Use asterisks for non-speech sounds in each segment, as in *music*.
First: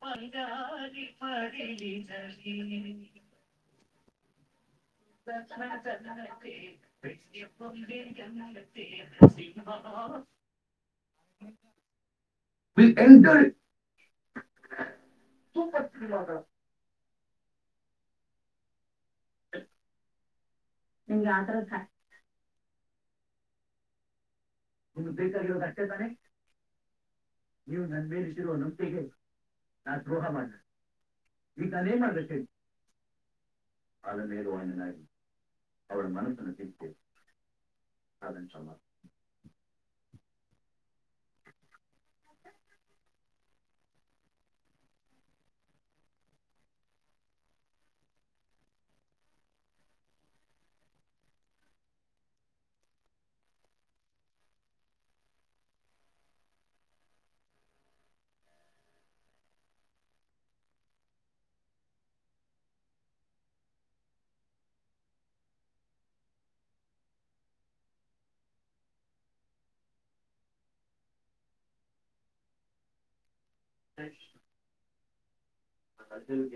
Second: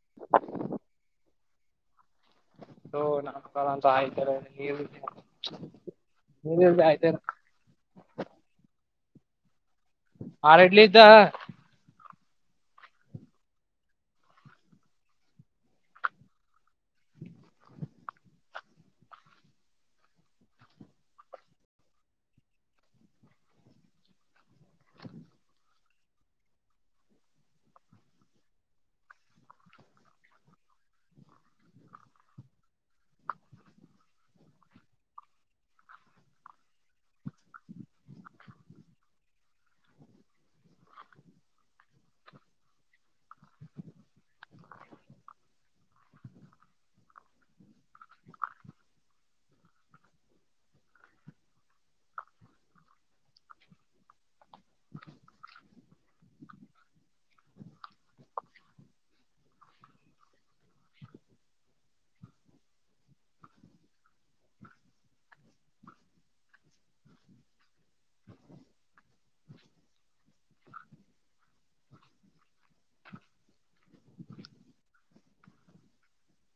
ಮಡಿಲಿಗೆ *unintelligible* ಹ ನಮಕಾರ ಅಂತ ಆಯ್ತಾರೆ *unintelligible* ನ್ನ ನೀರ್ ನತ ಆಯ್ತಾರ ಎನ್ನತ್ತ *unintelligible* ಆಾರ ಇಡ್ಲಿ ಇದ್ದ *unintelligible* ವಿ ಎಂಟರ್ *unintelligible* ನಿಂ್ಗೆ ಯಾವತರ *unintelligible* ಒಂದು ಬೇಕ ಕತೆತಾನೆ ನೀವು ನನ್ಮೇಿಸಿರುವ ನಂಬೆಗೆ ನಾ ದ್ರೋಹ ಮಾಡ ಈತಾನಏ ಮಾಡ ಸ ಅದ ಮೇಲೆ ವಂದ ನಾಗಿಿ ಅವಳ ಮನಸನ್ನು ತೀತೇ ಅದೆಂತ ಮಾತು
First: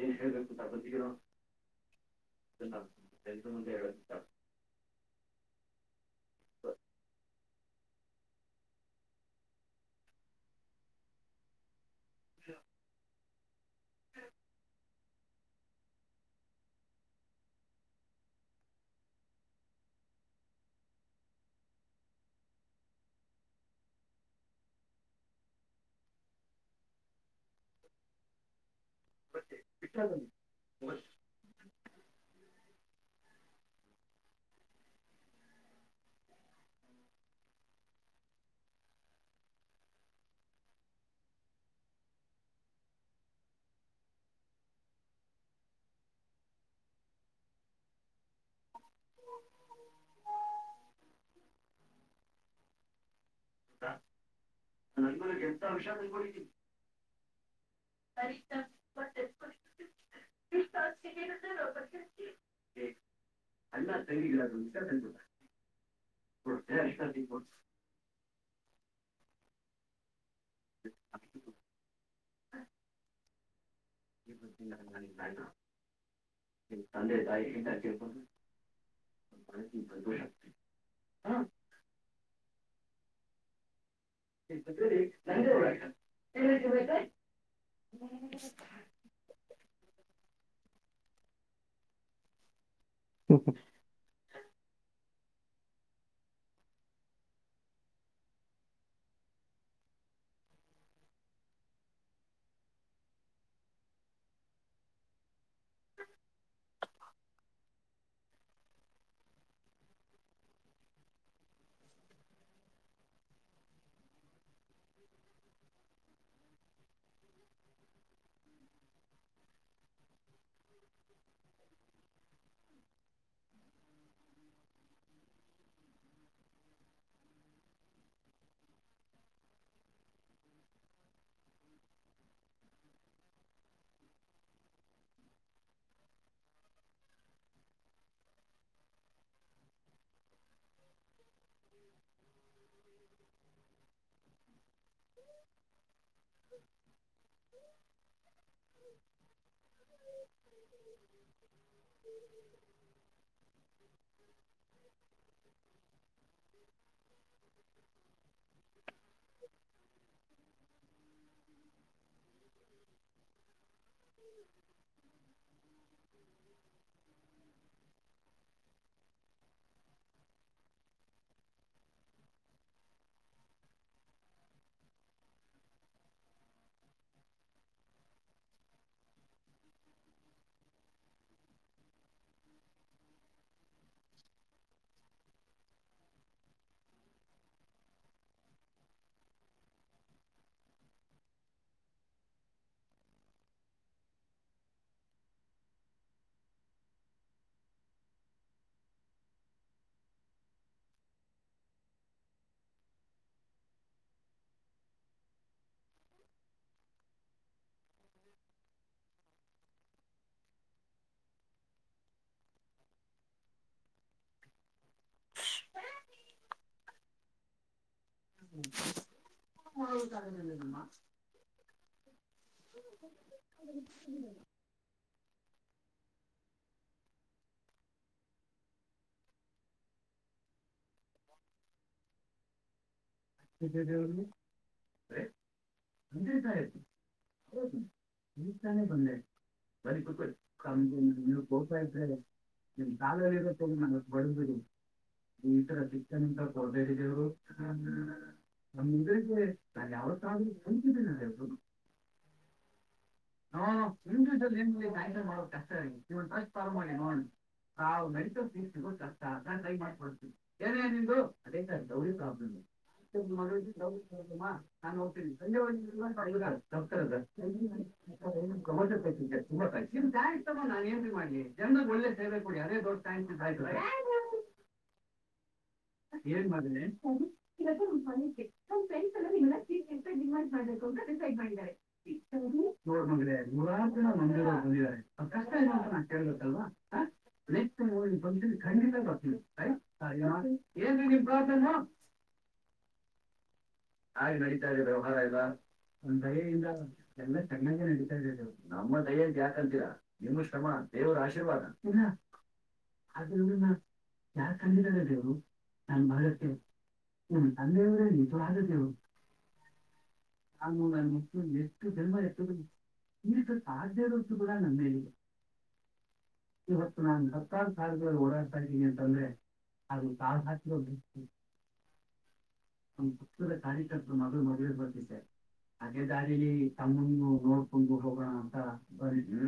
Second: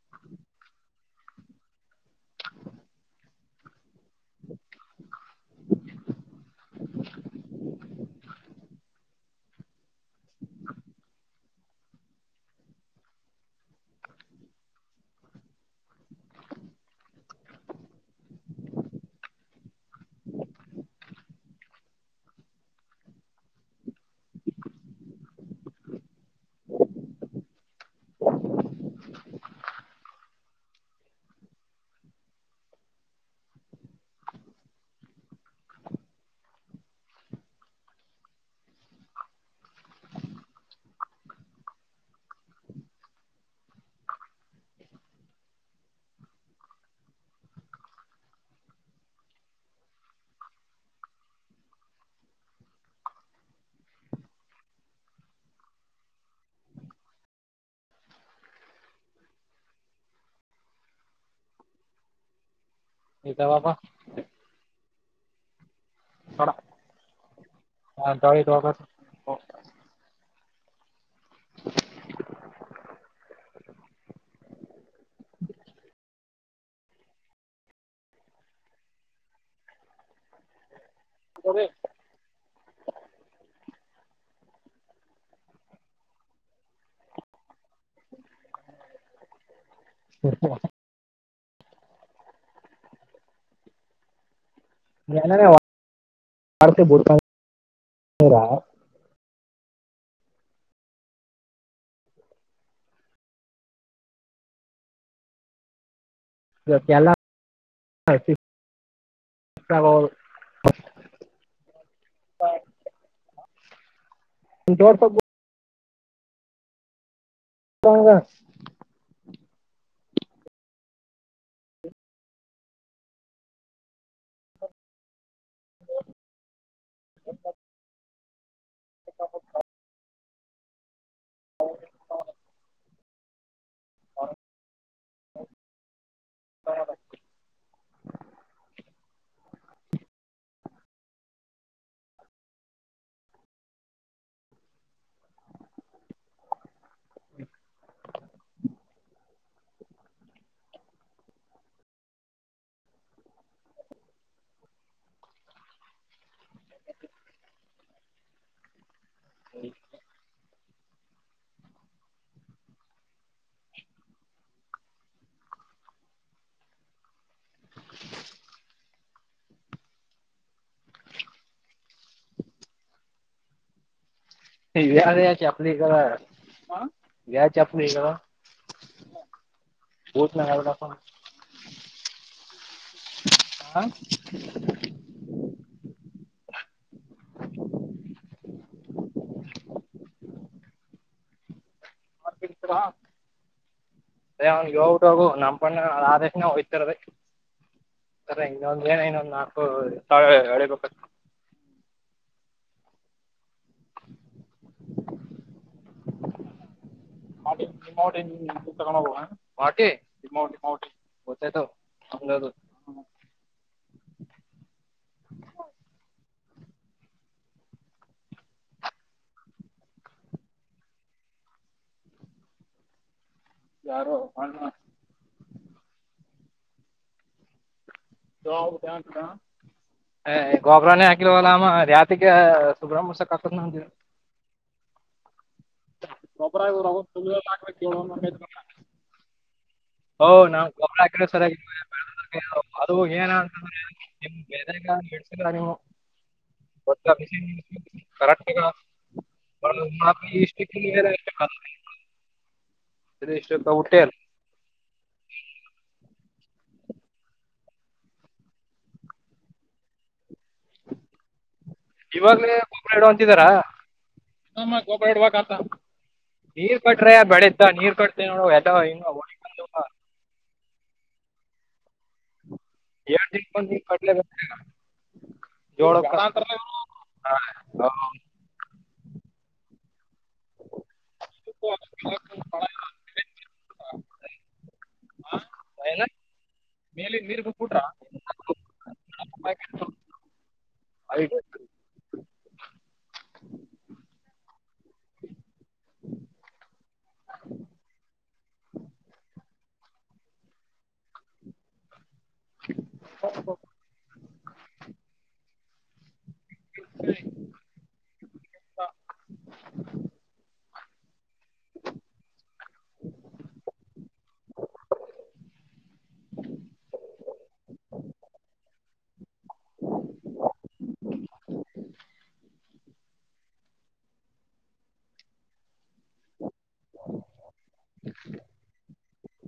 ಏನ ಹೇಳಳ್ಬೇಕಪಂದಿಕರೋ ಎ ಮು ಹೇಳ *unintelligible* *inaudible* *inaudible* *unintelligible* *inaudible* ನಗ ಎಂತ ಹಷ ಕೊಡಿದ್ದಿ *unintelligible* ಇದ್ದಾವಪ್ಪ ಅಲ್ಲ ತಂಗಿಲ್ಲ ಸಷ ತ *unintelligible* *inaudible* ತಂದೆ ತಾಯಿಿಂದಬ *inaudible* *inaudible* ಿ ನಂದೇ ಹರಾಟ ಏನ್ ಬ *inaudible* *unintelligible* ಹ್ಮ ಹ್ಮ *unintelligible* ಏಲ್ಲ ಕಾವಲ *unintelligible* *unintelligible* ಪಾೌಂಗಾ *inaudible* *inaudible* *inaudible* ಹೌ *inaudible* ಹ ಹ್ಮ *inaudible* *inaudible* ಹ ಹ ವ ಚಪಲಿ ಕ ವ್ಯ ಚಪ್ಪಲಿ ಕ ಚ್ ನ ಹಾವದಕ ಹ *inaudible* ವಾಕ್ ಸಲಾಮ ಅದೇ ಅವ್ನ್ಿಗೆ ಯೋಗಟ್ಟ ಹೋಗು ನಮ್ಮ ಪಣ್ಣ ಆದೇಶನ ಹೋಗಯ್ತರದ ಸರ ಇನ್ನೊಂದ ಏನ ಇನ್ನೊಂದ್ ನಾಲ್ಕು ಹೊಳಿಬೇಕ *inaudible* ಮಾಡ ಜಮಾವ ಪತ ಮಾಡ ಜಮಾವಮಾವ ಕತ್ತಾಯ ಹಂಗದು *inaudible* ಹ್ಮ್ ಕ ಹ್ಮ ಯಾರೋ ಹಣ ಾವ ಕ ಕ ಹ ಗೋಬ್ರಾನೇ ಹಾಕಲಲ್ಲ ರತಿಗೆ ಸುಬ್ರ್ಮ *unintelligible* *inaudible* ಗೊಬ್ಬರ ಇವ್ರು ಅವಾಗ ಸುಳ್ಳು ಬಂದೆತತು ಹಾಕ್ಬೇಕು ಏಳು ಅನ್ನೋ ನಿ ಬಂದ ಬರಿ ಓ ನಾವು ಗೊಬ್ಬರ ಹಾಕಿದ್ರೆ ನೀಗೆ ಸರಿಯಾಗಿ ಹೋಗತಾ ಇದ್ದಾರೆ ನಿಮ ಅದು ಏನ ಕಾಲರಿ ಇರತ್ತ ಅಂತಂದ್ರೆ ನನಗ್ ನಿಮ್ ಬಡಬಿಡು ಬೆಳೆಗ ಮೆಣಸಿಲ್ಲ ನೀವು ಈಟರದಿಕ್ಕೆ ನಿಂತ ಕೊಡ್ಡ ಗೊತ್ತಾ ಹೇಳಿದವರು ಬಿಸಿ ಕರೆಕ್ಟ್ ನಮ ಮುಂದರಿಗೆ ತಾನ ಯಾವ ತ ಹ ಹಾ ನಿ ನಿಾಯಂ ಮಾಡಕ್ ಕಷ್ಟ ಆಗ ರ ನೋ ನಾವು ನೈತ ತೀರ್ಸೋ ಕಷ್ಟ ಅ ದಯ ಮಾಡ್ಕೊ ಏನ ಏನಿದ್ರು ಅದೇಳಬ್ ಇವಾಗಲೇ ಗೊಬ್ಬರ ಇಡೋ ಅಂತಿದಾರ ನಮ್ಮ ನಾನ್ ಗೊಬ್ಬರ ಹೋಗ್ತಿ ಇಡ್ಬೇಕಂತ ನೀರ್ ಮುದಕ್ಟರ್ ಕೊಟ್ರೆ ಬೆಳಿತ ನೀರ್ ಕೊಡ್ತೀವಿ ತ ನೋಡು ಎಲ್ಲ ಹಿಂಗ ನಾನನ್ ನ್ ಮಾಡ್ಲಿ ಎಮ್ದ ಒಳ್ಳೆ ಎಟ ಕಟ್ಟ ಏನ್ ಮಾಡ್ರೆ ಮನೆಪಲ್ಲ ಹಾ, ಮಾಡ್ರ ತ ಬಂದಾರೆ ಈರು ಹೌದ್. ನೋ ಮಂಗ ನೂರಾತ್ರಿ ಮಂಗಂದಿದ್ದಾರೆ ಅ ಕಷ್ಟ ಏ ಏನು? ಕೇಳ್ಬೇಕತ್ತಲ್ವಾ ಮೇಲೆ ನೀರ್ ನ ಬಿಟ್ಬಿಟ್ರ ಮೂ ಬ ಖಂಡಿತತ ಏನ್ನಿ ಐದು. ಪ್ರಾರ್ಸನಾ *unintelligible* *inaudible* ಆಯ್ ನಡೀತಾ ಇದ್ರೆ ವ್ಯವಹಾರ ಇಲ್ವಾ ನ ದಯೆಯಿಂದ ಎಲ್ಲ ಚೆನ್ನಾಗೇ ನಡೀತಾ ಇದ ನಮ್ಮ ದಯ ಯಾಕಂತಿಲ್ಲ ಏನು ಶ್ರಮ ದೇವ ಆಶೀರ್ವಾದ ಆದ್ರ ಯಾರ ಕಂದರಲ್ಲ ದೇವರು ನನ್ ಬಹಳ ಅಂದ ನೀ ತವ ಅ ನಷ್ಟು ೇಮ ಈ ರತ ಸಾಧ್ಯಧ್ಯರತ್ತು ಕೂಡ ನಮ್ಮ ಮೇಲಿದೆ ಇವತ್ತು ನಾ ಹತ್ತಾರು ಸಾವಿರದೊಳಗೆ ಓಡಾಡ್ತಾ ಇದ್ದೀನಿ ಅಂತಂದ್ರೆ ಅದು ಕಾವ ಹಕಲು ಬಿ ಒಂದು ಪುಕ್ತದ ಕಾರ್ಯಕರ್ತರು ಮದುವ ಮದುವೆ ಬರ್ದಿದ್ದಾರೆ ಹಾಗೆ ದಾರಿಲಿ ತಮ್ಮನ್ನು ನೋಡ್ಕೊಂಡು ಹೋಗೋಣ ಅಂತ ಸ ಇದು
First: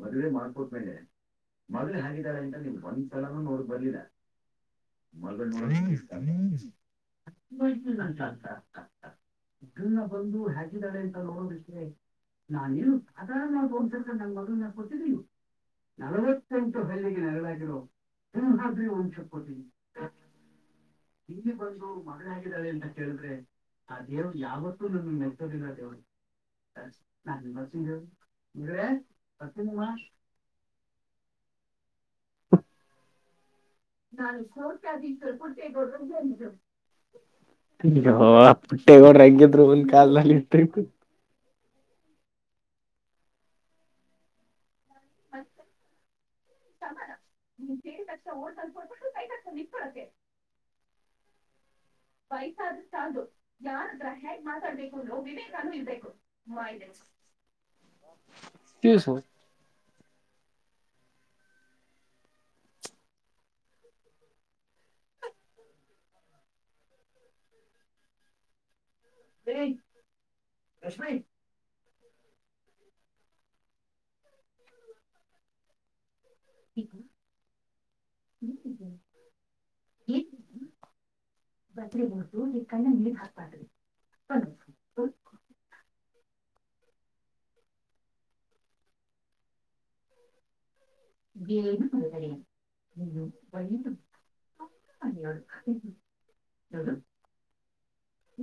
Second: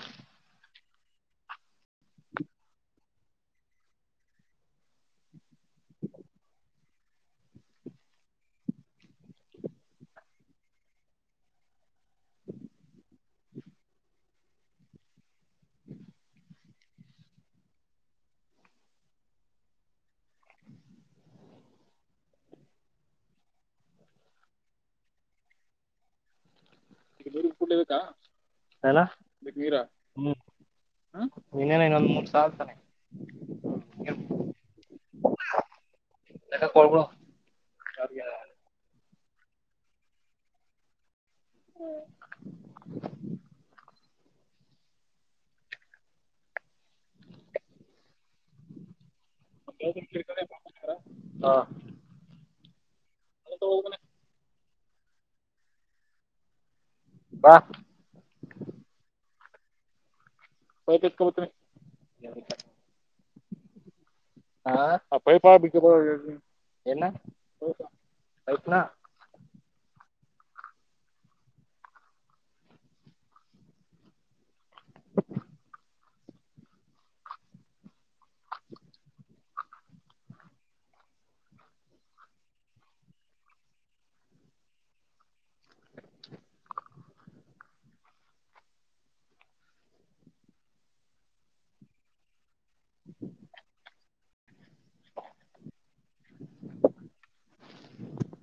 ಮದೆ ಮಾರ್ಕ ಮೇಲೆ ಮದುವವೆ ಹಾಗಗಿದಿದ್ದಾರೆ ಎಂತ ನೀವು ಬಂದ್ ಚಲ ನೋಡಕ್ ಬಂದರ ಮದುವೋ *unintelligible* *inaudible* ಇದನ್ನ ಬಂದು ಹಾಗಿದ್ದಾಳೆ ಅಂತ ನೋಲಿಕ್ಕೆೆ ನಾನೇ ಅದ ನಾಂತ ನಂಗ ಮಗ ನಾ ಕೊಡ್ತಿದ್ದ ನೀವು ನಲವತ್ತೆಂಟು ಬೆಳ್ಳಿಗೆ ನೆರಳಾಗಿರು ಹ್ಮ ಹಾ ಒಂಚ ಕಟ ಹಗೆ ಬಂದು ಮದುವೆ ಹಗಿದ್ದಾಳೆ ಅಂತ ಕೇಳಿದ್ರೆ ಅ ದೇವ ಯಾವತ್ತೂ ನಮಗೆ ಮೆಲ್ತೋದರ ದೇವ್ರ ಕೂಡ್ ಬಾರ್ಮ ಹ ಇನ್ನೇನ ಇನ್ನೊಂದ್ ಮೂರ್ ಸಲ್ತಾನೆ ನಾನು ಸಾವ ರೂಪಗ ಸ್ವಲ್ಪ ತಗಡ್ದು ಲೆಕ್ಕ ಕೊಡ್ಬಿಡು. ಪುಟ್ಟೆಗೋಡಂಗ್ಯತ್ರು ಒನ್ ಕಲ್ಲ್ಲಿ ಇಟ್ಟ ಹ್ಮ್ ಮತ್ತೆ ಸಮಾನೇ ಓಡ್ಬಗ *inaudible* ವಯಸಾದಷ್ಟದು ಯಾರದ್ರ ಹೇಗ್ ಮಾತಾಡ್ಬೇಕು ಬಾ. ಸು ಹತ ಪತ ಹಾ ಅಪ್ಪ ಪಾ ಆತನಾ ಕಷ್ಮಾಯ ಹ ಬದ್ರಿಬೌದು ಈ ಕಣ್ಣ ನೀ ಹಕಾದ್ರಿ ಬ *inaudible* ಅಯೋ ಹ್ಮ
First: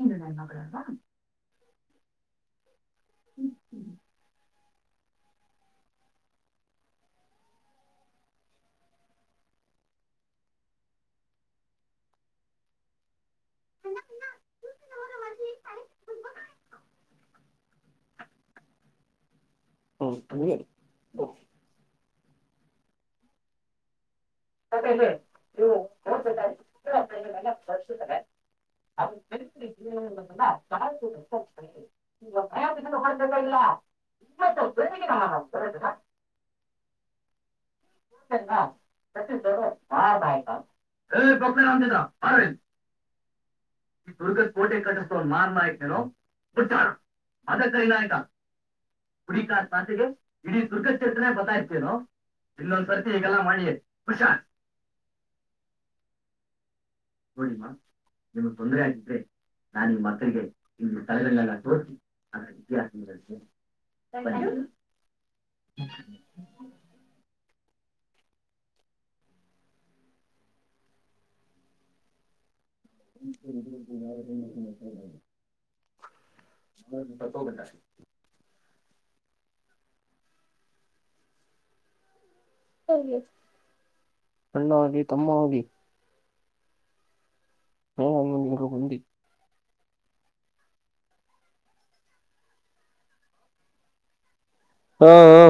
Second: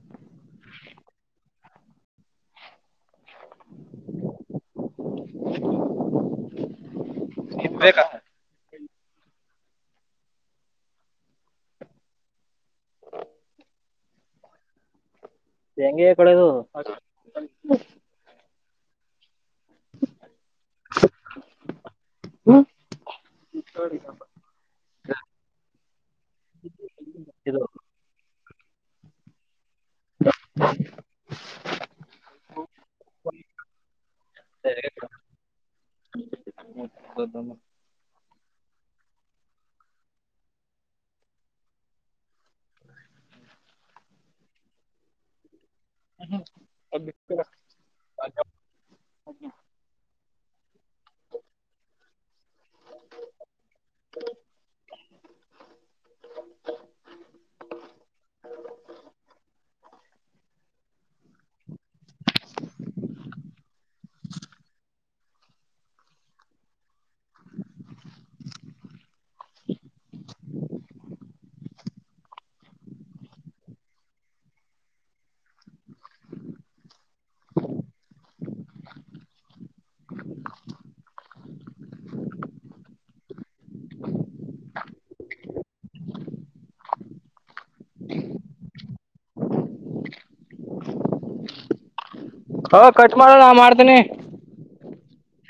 ನೀನು ನ ಮಗಳಲ್ವಾ ಹ್ಮ್ ಹ್ಮ ಇಬೇಕಾ ಹೆಂಗಗೆ ಕೊಡದು ಹ್ಮ ಹ ಮ ನೀವು ಕಸಾರೆ ಇದು ಅವಸರ್ಚ್ ಮಯ ಹೊ ಇಲ್ಲ ಇಮ್ಮೆ ಸ್ವಲ್ಪ ಬೆಗಿನ ಮಾಡ ಸ *inaudible* ಈ ದುರ್ಗ ಕೋಟೆ ಕಟ್ಟಸ್ ಒ ಮಾಾರ ಆಯತು ಹೇಳೋಡ್ತ ಅದ ಕೈ ನಾಯಕ ಕುಡಿಕಾ ತಾಸೆಗೆ ಇಡೀ ದುರ್ಗ ಚೇತನೆ ಬರ್ತಾ ಇತೇನು ಇನ್ನೊಂದ್ಸರ್ತಿ ಹಗೆಲ್ಲ ಮಾಡಿ ಹಶಾಂತ್ ನೋಡಿಮ್ಮಾ ನಿಮ್ಗ್ ತೊಂದ್ರ ಆಗಿದ್ರೆ ನಾನ ನಿ ಮತ್ತಿಗೆ ನಿ ತಲೆರಂಗಲ್ಲ ತೋಡ್ಕಿ ಅದರ ಇತಿಹಾಸೇನೆ ಹ *inaudible* ಹ ಗನ್ನ ಅಣ್ಣಾವೋಗ ತಮ್ಮ ಅವೋಗಿ ಹ ಅ ನೀ ಒಂದಿ ಹ ಖರ್ಚ ಮಾಡೋಣ ಮಾಡ್ತೇನಿ ಹಾ ಹಾ